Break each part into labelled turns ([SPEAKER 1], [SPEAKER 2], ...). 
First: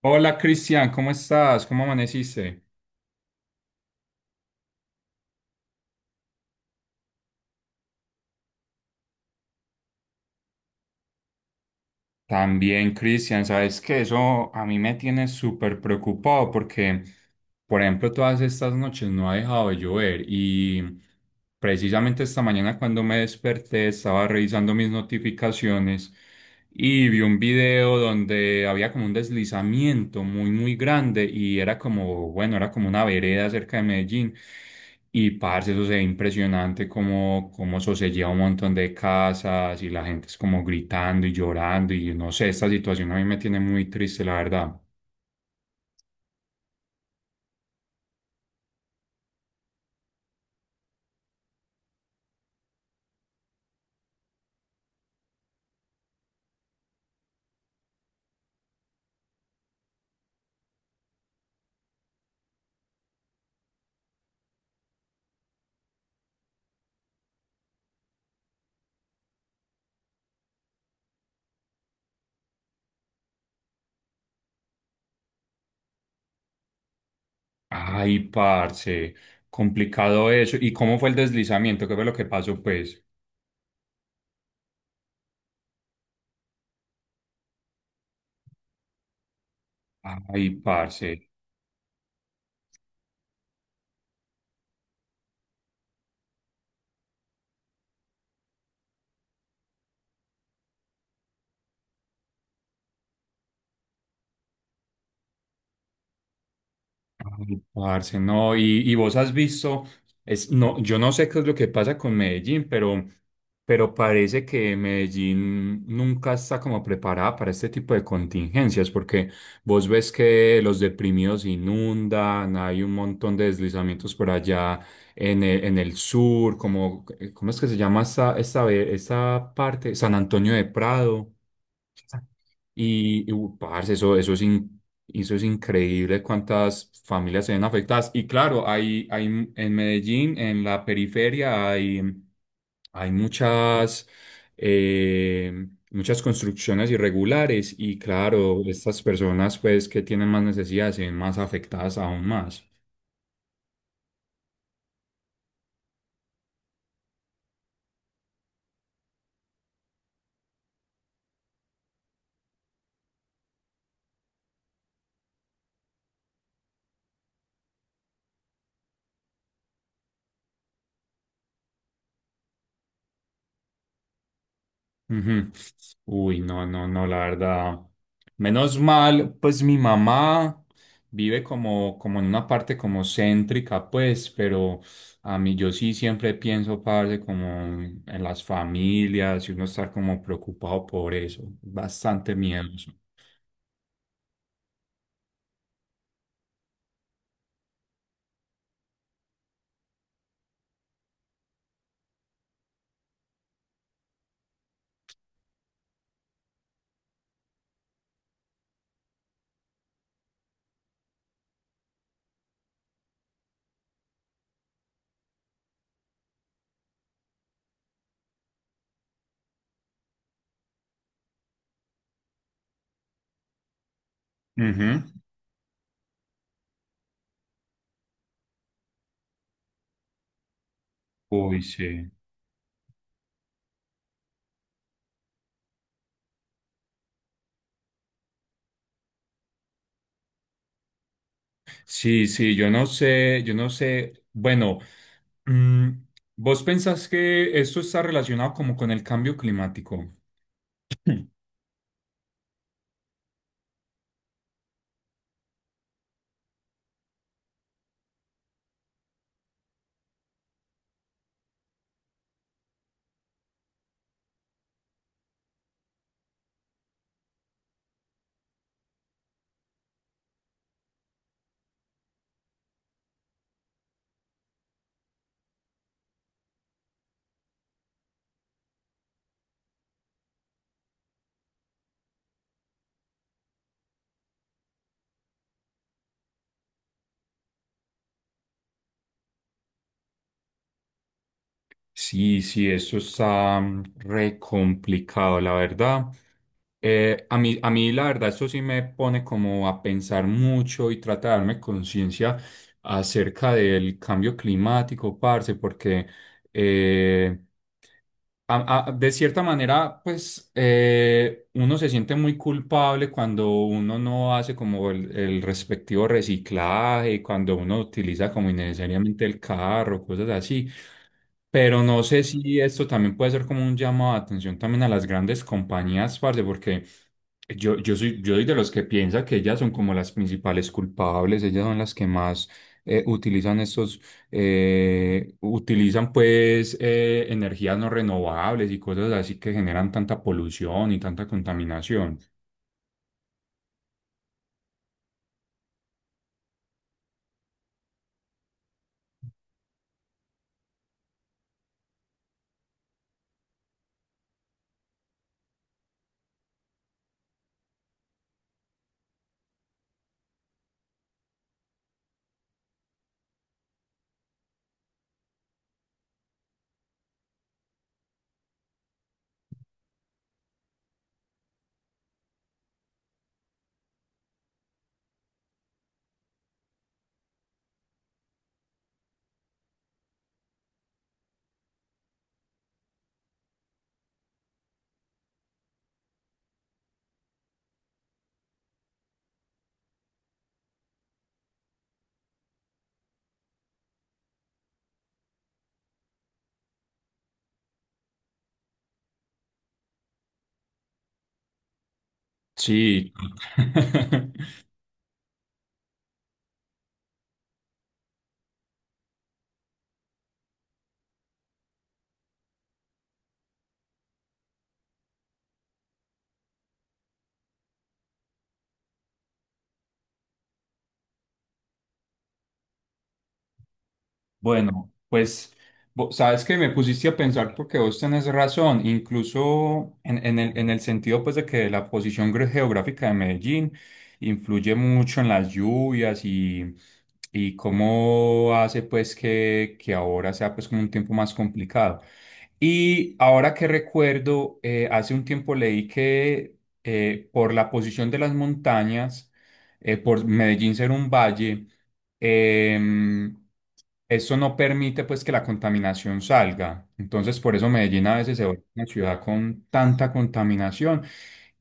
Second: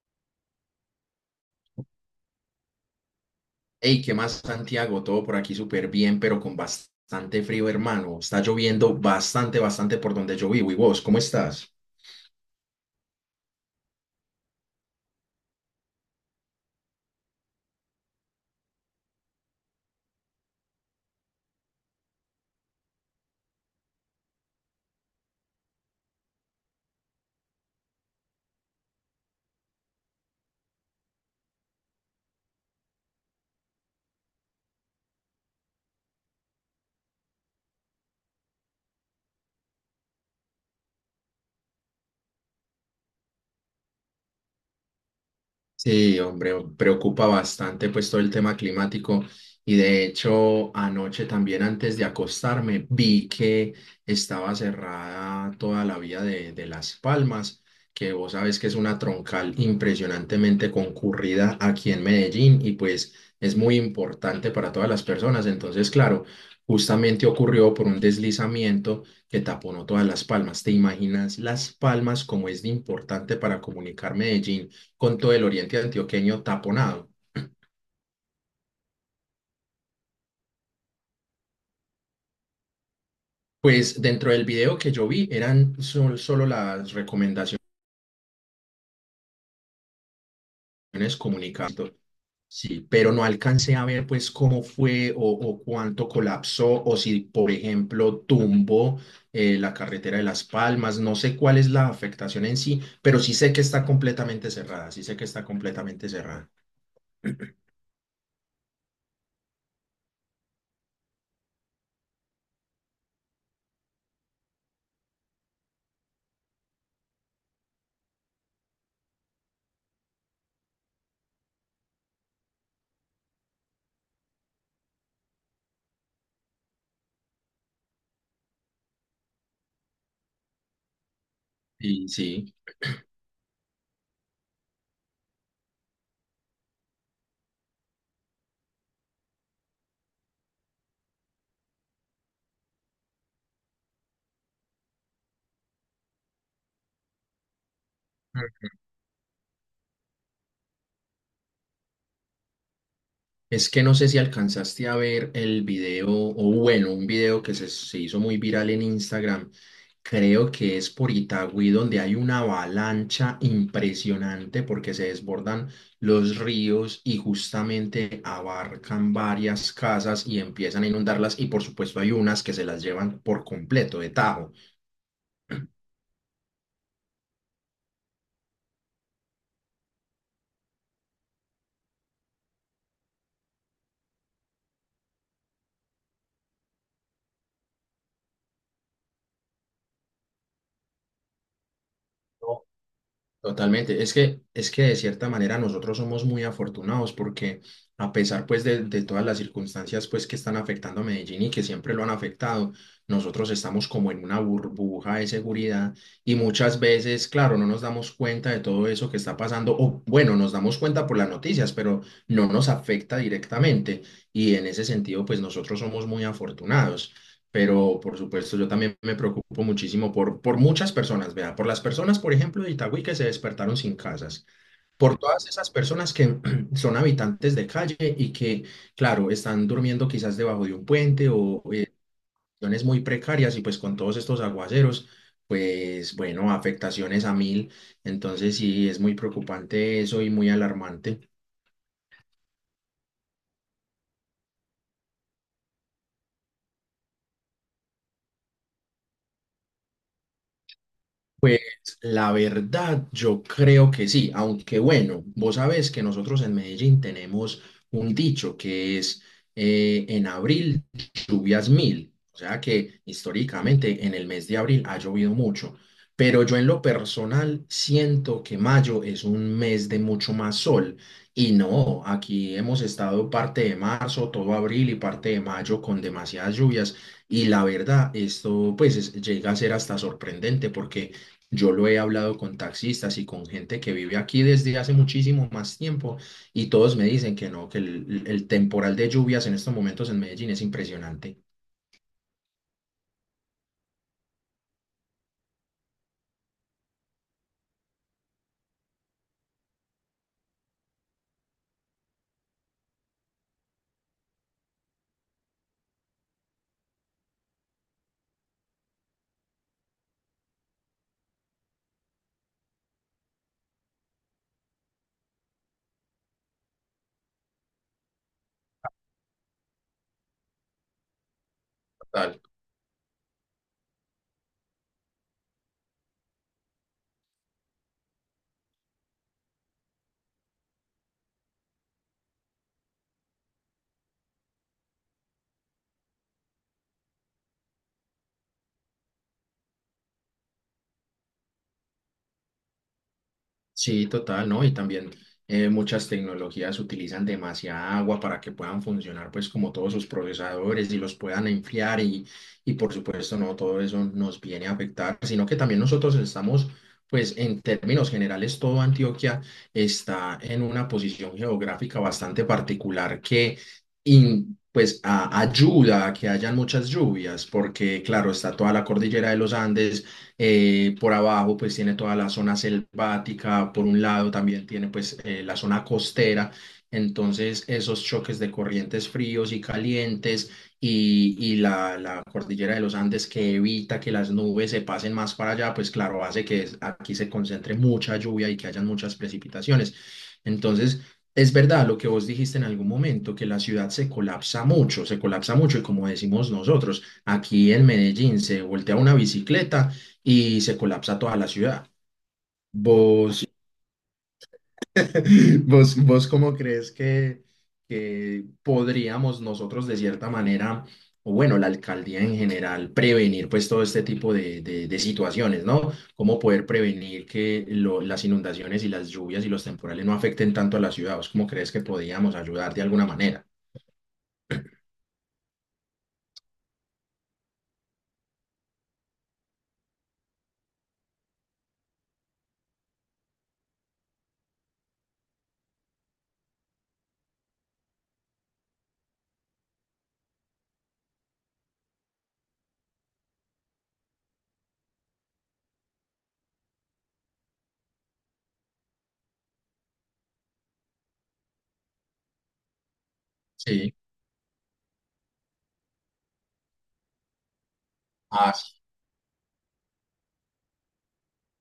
[SPEAKER 1] Hola Cristian, ¿cómo estás? ¿Cómo amaneciste?
[SPEAKER 2] Hey, ¿qué más, Santiago? Todo por aquí súper bien, pero con bastante frío, hermano. Está lloviendo bastante, bastante por donde yo vivo. ¿Y vos, cómo estás?
[SPEAKER 1] También Cristian, sabes que eso a mí me tiene súper preocupado porque. Por ejemplo, todas estas noches no ha dejado de llover y precisamente esta mañana cuando me desperté estaba revisando mis notificaciones y vi un video donde había como un deslizamiento muy muy grande y era como, bueno, era como una vereda cerca de Medellín y parce, eso se ve impresionante como, como eso se lleva un montón de casas y la gente es como gritando y llorando y no sé, esta situación a mí me tiene muy triste, la verdad.
[SPEAKER 2] Sí, hombre, preocupa bastante pues todo el tema climático y de hecho anoche también antes de acostarme vi que estaba cerrada toda la vía de Las Palmas, que vos sabes que es una troncal impresionantemente concurrida aquí en Medellín y pues es muy importante para todas las personas. Entonces, claro, justamente ocurrió por un deslizamiento que taponó todas Las Palmas. ¿Te imaginas Las Palmas como es de importante para comunicar Medellín con todo el oriente antioqueño taponado?
[SPEAKER 1] Ay, parce, complicado eso. ¿Y cómo fue el deslizamiento? ¿Qué fue lo que pasó, pues?
[SPEAKER 2] Pues dentro del video que yo vi eran solo las recomendaciones
[SPEAKER 1] Ay, parce.
[SPEAKER 2] comunicadas. Sí, pero no alcancé a ver pues cómo fue o cuánto colapsó o si, por ejemplo, tumbó la carretera de Las Palmas. No sé cuál es la afectación en sí, pero sí sé que está completamente cerrada, sí sé que está completamente cerrada.
[SPEAKER 1] Ay, Parce, no, y vos has visto, es, no, yo no sé qué es lo que pasa con Medellín, pero parece que Medellín nunca está como preparada para este tipo de contingencias, porque vos ves que los deprimidos inundan, hay un montón de deslizamientos por allá en el sur, como, ¿cómo es que se llama esta parte? San Antonio de Prado.
[SPEAKER 2] Sí, sí.
[SPEAKER 1] Parce, eso es eso es increíble cuántas familias se ven afectadas. Y claro, hay en Medellín, en la periferia, hay muchas, muchas construcciones irregulares. Y claro, estas personas pues que tienen más necesidades se ven más afectadas aún más.
[SPEAKER 2] Es que no sé si alcanzaste a ver el video, o bueno, un video que se hizo muy viral en Instagram. Creo que es por Itagüí, donde hay una avalancha impresionante porque se desbordan los ríos y justamente abarcan varias casas y empiezan a inundarlas. Y por supuesto, hay unas que se las llevan por completo de tajo.
[SPEAKER 1] Ujú. Uy, no, no, no, la verdad. Menos mal, pues mi mamá vive como, como en una parte como céntrica, pues, pero a mí yo sí siempre pienso, parce, como en las familias y uno estar como preocupado por eso. Bastante miedoso.
[SPEAKER 2] Totalmente. Es que de cierta manera nosotros somos muy afortunados porque a pesar pues de todas las circunstancias pues que están afectando a Medellín y que siempre lo han afectado, nosotros estamos como en una burbuja de seguridad y muchas veces, claro, no nos damos cuenta de todo eso que está pasando o bueno, nos damos cuenta por las noticias, pero no nos afecta directamente y en ese sentido pues nosotros somos muy afortunados, pero por supuesto yo también me preocupo muchísimo por muchas personas, vea, por las personas, por ejemplo, de Itagüí que se despertaron sin casas,
[SPEAKER 1] Ujú.
[SPEAKER 2] por todas esas personas que son habitantes de calle y que, claro, están durmiendo quizás debajo de un puente
[SPEAKER 1] Uy,
[SPEAKER 2] o
[SPEAKER 1] sí.
[SPEAKER 2] condiciones muy precarias y pues con todos estos aguaceros, pues bueno, afectaciones a mil, entonces sí, es muy preocupante eso y muy alarmante.
[SPEAKER 1] Sí, sí, yo no sé, yo no sé. Bueno, mm, ¿vos pensás que esto está relacionado como con el cambio climático?
[SPEAKER 2] Pues la verdad, yo creo que sí, aunque bueno, vos sabés que nosotros en Medellín tenemos un dicho que es en abril lluvias mil, o sea que históricamente en el mes de abril ha llovido mucho, pero yo en lo personal siento que mayo es un mes de mucho más sol y no, aquí hemos estado parte de marzo, todo abril y parte de mayo con demasiadas lluvias y la verdad, esto pues llega a ser hasta sorprendente porque... Yo lo he hablado con taxistas y con gente que vive aquí desde hace muchísimo más tiempo y todos me dicen que no, que el temporal de lluvias en estos momentos en Medellín es impresionante.
[SPEAKER 1] Sí, sí, eso está re complicado, la verdad. A mí, la verdad, eso sí me pone como a pensar mucho y tratarme conciencia acerca del cambio climático, parce, porque eh, de cierta manera, pues uno se siente muy culpable cuando uno no hace como el respectivo reciclaje, cuando uno utiliza como innecesariamente el carro, cosas así. Pero no sé si esto también puede ser como un llamado de atención también a las grandes compañías, parce, porque yo soy de los que piensa que ellas son como las principales culpables, ellas son las que más eh, utilizan estos, utilizan pues energías no renovables y cosas así que generan tanta polución y tanta contaminación.
[SPEAKER 2] Sí, total, ¿no? Y también muchas tecnologías utilizan demasiada agua para que puedan funcionar, pues, como todos sus procesadores y los puedan enfriar y por supuesto, no todo eso nos viene a afectar, sino que también nosotros estamos, pues, en términos generales, todo Antioquia está en una posición geográfica bastante particular que, pues, ayuda a que hayan muchas lluvias, porque, claro, está toda la cordillera de los Andes, por abajo pues tiene toda la zona selvática, por un lado también tiene pues la zona costera. Entonces esos choques de corrientes fríos y calientes y la cordillera de los Andes que evita que las nubes se pasen más para allá, pues claro, hace que aquí se concentre mucha lluvia y que hayan muchas precipitaciones. Entonces... Es verdad lo que vos dijiste en algún momento, que la ciudad se colapsa mucho y como decimos nosotros, aquí en Medellín se voltea una bicicleta y se colapsa toda la ciudad.
[SPEAKER 1] Sí.
[SPEAKER 2] ¿Vos, vos, vos cómo crees que podríamos nosotros de cierta manera, o bueno, la alcaldía en general, prevenir pues todo este tipo de, de situaciones, no? ¿Cómo poder prevenir que las inundaciones y las lluvias y los temporales no afecten tanto a la ciudad? ¿Vos cómo crees que podríamos ayudar de alguna manera?
[SPEAKER 1] Bueno, pues sabes que me pusiste a pensar porque vos tenés razón, incluso en, en el sentido pues de que la posición geográfica de Medellín influye mucho en las lluvias y cómo hace pues que ahora sea pues como un tiempo más complicado. Y ahora que recuerdo, hace un tiempo leí que por la posición de las montañas, por Medellín ser un valle, em,
[SPEAKER 2] Sí,
[SPEAKER 1] eso no permite pues que la contaminación salga. Entonces, por eso Medellín a veces se
[SPEAKER 2] ah,
[SPEAKER 1] vuelve
[SPEAKER 2] sí,
[SPEAKER 1] una ciudad con tanta contaminación.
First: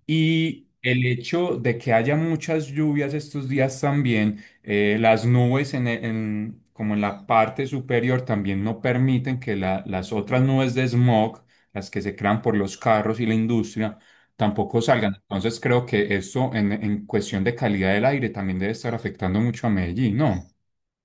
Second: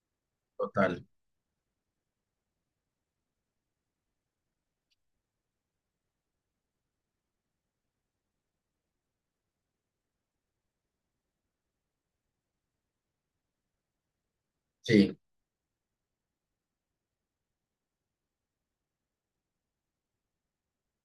[SPEAKER 1] Y
[SPEAKER 2] total.
[SPEAKER 1] el hecho de que haya muchas lluvias estos días también, las nubes en, como en la parte superior también no permiten que las otras nubes de smog, las que se crean por los carros y la industria, tampoco salgan.
[SPEAKER 2] Sí.
[SPEAKER 1] Entonces creo que eso en cuestión de calidad del aire también debe estar afectando mucho a Medellín, ¿no?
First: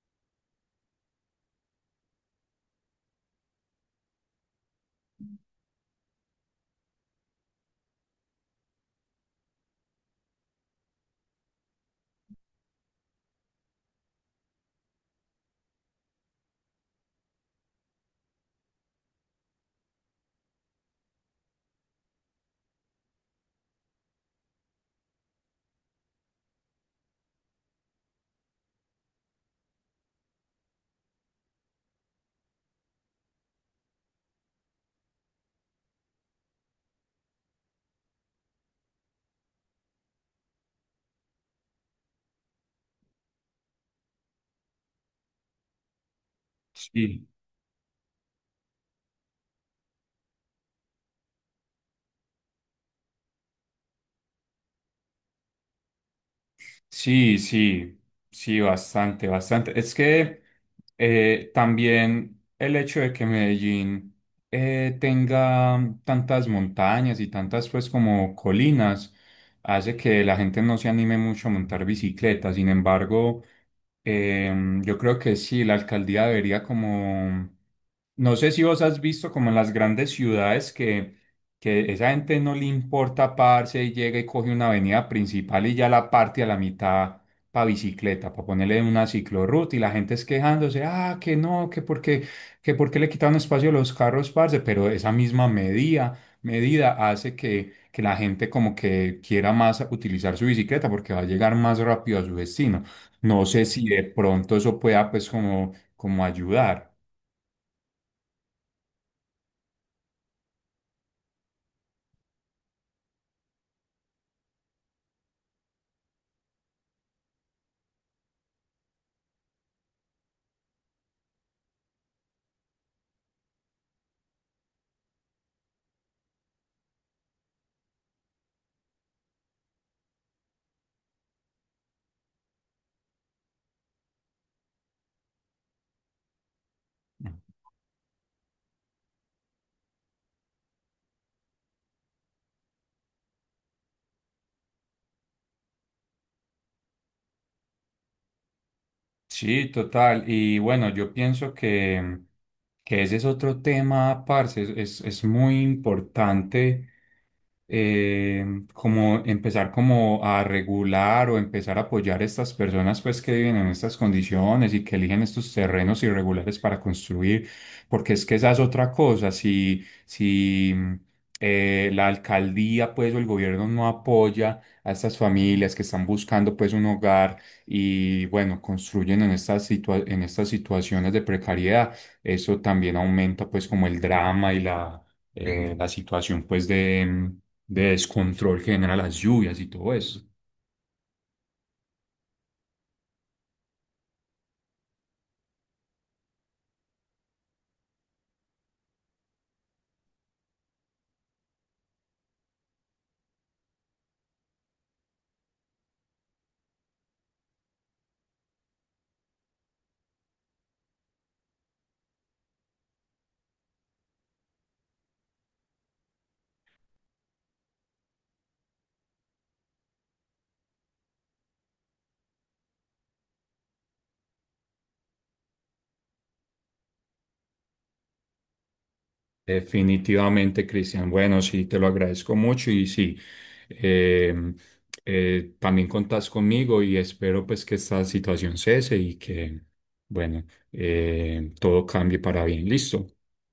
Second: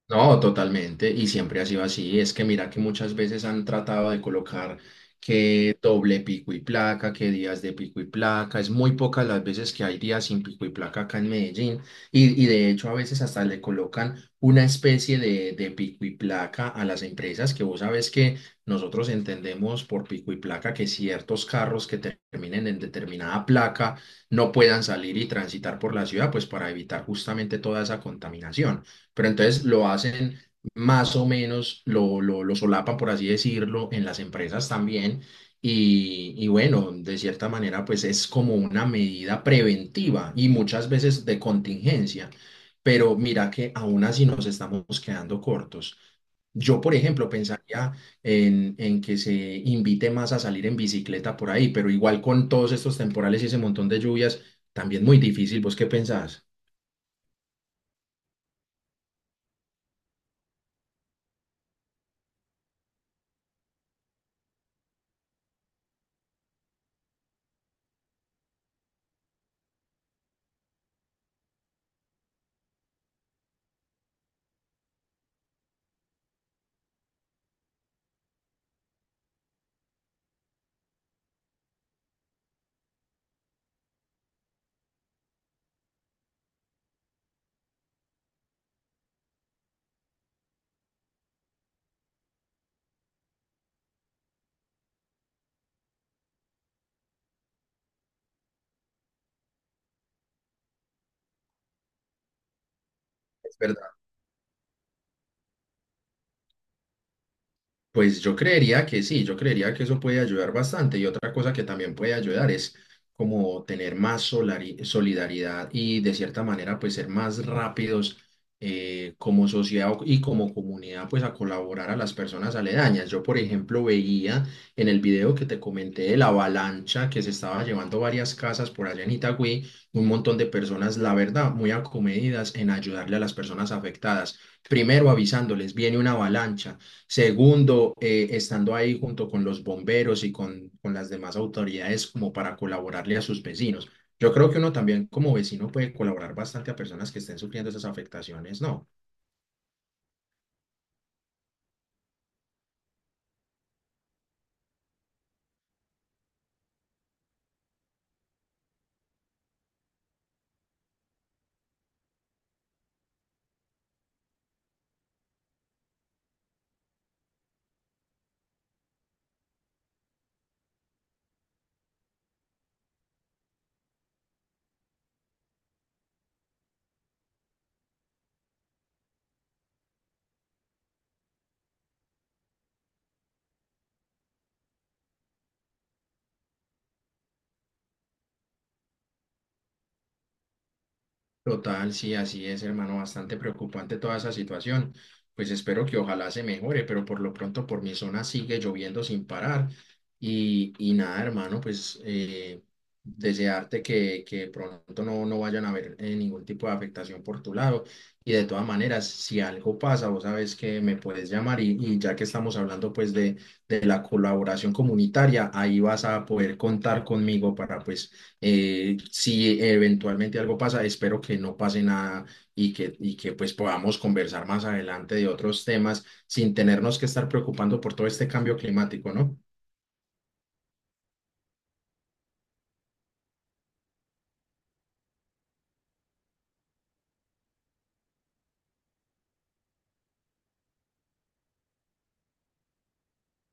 [SPEAKER 2] No, totalmente, y siempre ha sido así. Es que mira que muchas veces han tratado de colocar que doble pico y placa, que días de pico y placa. Es muy pocas las veces que hay días sin pico y placa acá en Medellín. Y de hecho a veces hasta le colocan una especie de pico y placa a las empresas, que vos sabes que nosotros entendemos por pico y placa que ciertos carros que terminen en determinada placa no puedan salir y transitar por la ciudad, pues para evitar justamente toda esa contaminación, pero entonces lo hacen más o menos, lo solapan, por así decirlo, en las empresas también. Y bueno, de cierta manera, pues es como una medida preventiva y muchas veces de contingencia. Pero mira que aún así nos estamos quedando cortos. Yo, por
[SPEAKER 1] Sí.
[SPEAKER 2] ejemplo, pensaría en que se invite más a salir en bicicleta por ahí, pero igual con todos estos temporales y ese montón de lluvias, también muy difícil. ¿Vos qué pensás?
[SPEAKER 1] Sí, sí, sí, bastante, bastante. Es que también el hecho de que Medellín tenga tantas montañas y tantas pues como colinas hace que la gente no se anime mucho a montar bicicleta. Sin embargo, yo creo que sí, la alcaldía debería como, no sé si vos has visto como en las grandes ciudades que esa gente no le importa parse y llega y coge una avenida principal y ya la parte a la mitad para bicicleta, para ponerle una ciclorruta y la gente es quejándose, ah, que no, que porque le quitaron espacio a los carros, parce, pero esa misma medida, medida hace que la gente como que quiera más utilizar su bicicleta porque va a llegar más rápido a su destino. No
[SPEAKER 2] Es
[SPEAKER 1] sé si
[SPEAKER 2] verdad.
[SPEAKER 1] de pronto eso pueda pues como, como ayudar.
[SPEAKER 2] Pues yo creería que sí, yo creería que eso puede ayudar bastante. Y otra cosa que también puede ayudar es como tener más solidaridad y de cierta manera pues ser más rápidos como sociedad y como comunidad pues a colaborar a las personas aledañas. Yo por ejemplo veía en el video que te comenté de la avalancha que se estaba llevando varias casas por allá en Itagüí, un montón de personas, la verdad, muy acomedidas en ayudarle a las personas afectadas. Primero avisándoles, viene una avalancha. Segundo, estando ahí junto con los bomberos y con las demás autoridades como para colaborarle a sus vecinos. Yo creo que uno también como vecino puede colaborar bastante a personas que estén sufriendo esas afectaciones, ¿no?
[SPEAKER 1] Sí, total. Y bueno, yo pienso que ese es otro tema, parce. Es, es muy importante eh, como empezar como a regular o empezar a apoyar a estas personas pues que viven en estas condiciones y que eligen estos terrenos irregulares para construir, porque es que esa es otra cosa, si, la alcaldía pues o el gobierno no apoya a estas familias que están buscando pues un hogar y bueno, construyen en en estas situaciones de precariedad, eso también aumenta pues como el drama y la situación pues de descontrol que generan las lluvias y todo eso.
[SPEAKER 2] Total, sí, así es, hermano, bastante preocupante toda esa situación. Pues espero que ojalá se mejore, pero por lo pronto por mi zona sigue lloviendo sin parar. Y nada, hermano, pues desearte que pronto no, no vayan a haber ningún tipo de afectación por tu lado. Y de todas maneras, si algo pasa, vos sabes que me puedes llamar y ya que estamos hablando pues de la colaboración comunitaria, ahí vas a poder contar conmigo para pues si eventualmente algo pasa, espero que no pase nada y que, y que pues podamos conversar más adelante de otros temas sin tenernos que estar preocupando por todo este cambio climático, ¿no?
[SPEAKER 1] Definitivamente, Cristian. Bueno, sí, te lo agradezco mucho y sí, eh, también contás conmigo y espero pues que esta situación cese y que, bueno, todo cambie para bien. Listo.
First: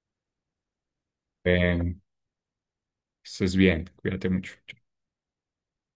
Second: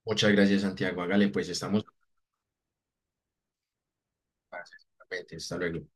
[SPEAKER 2] Muchas gracias, Santiago. Hágale, pues estamos.
[SPEAKER 1] Eh, estés bien, cuídate mucho.
[SPEAKER 2] Gracias, igualmente. Hasta luego.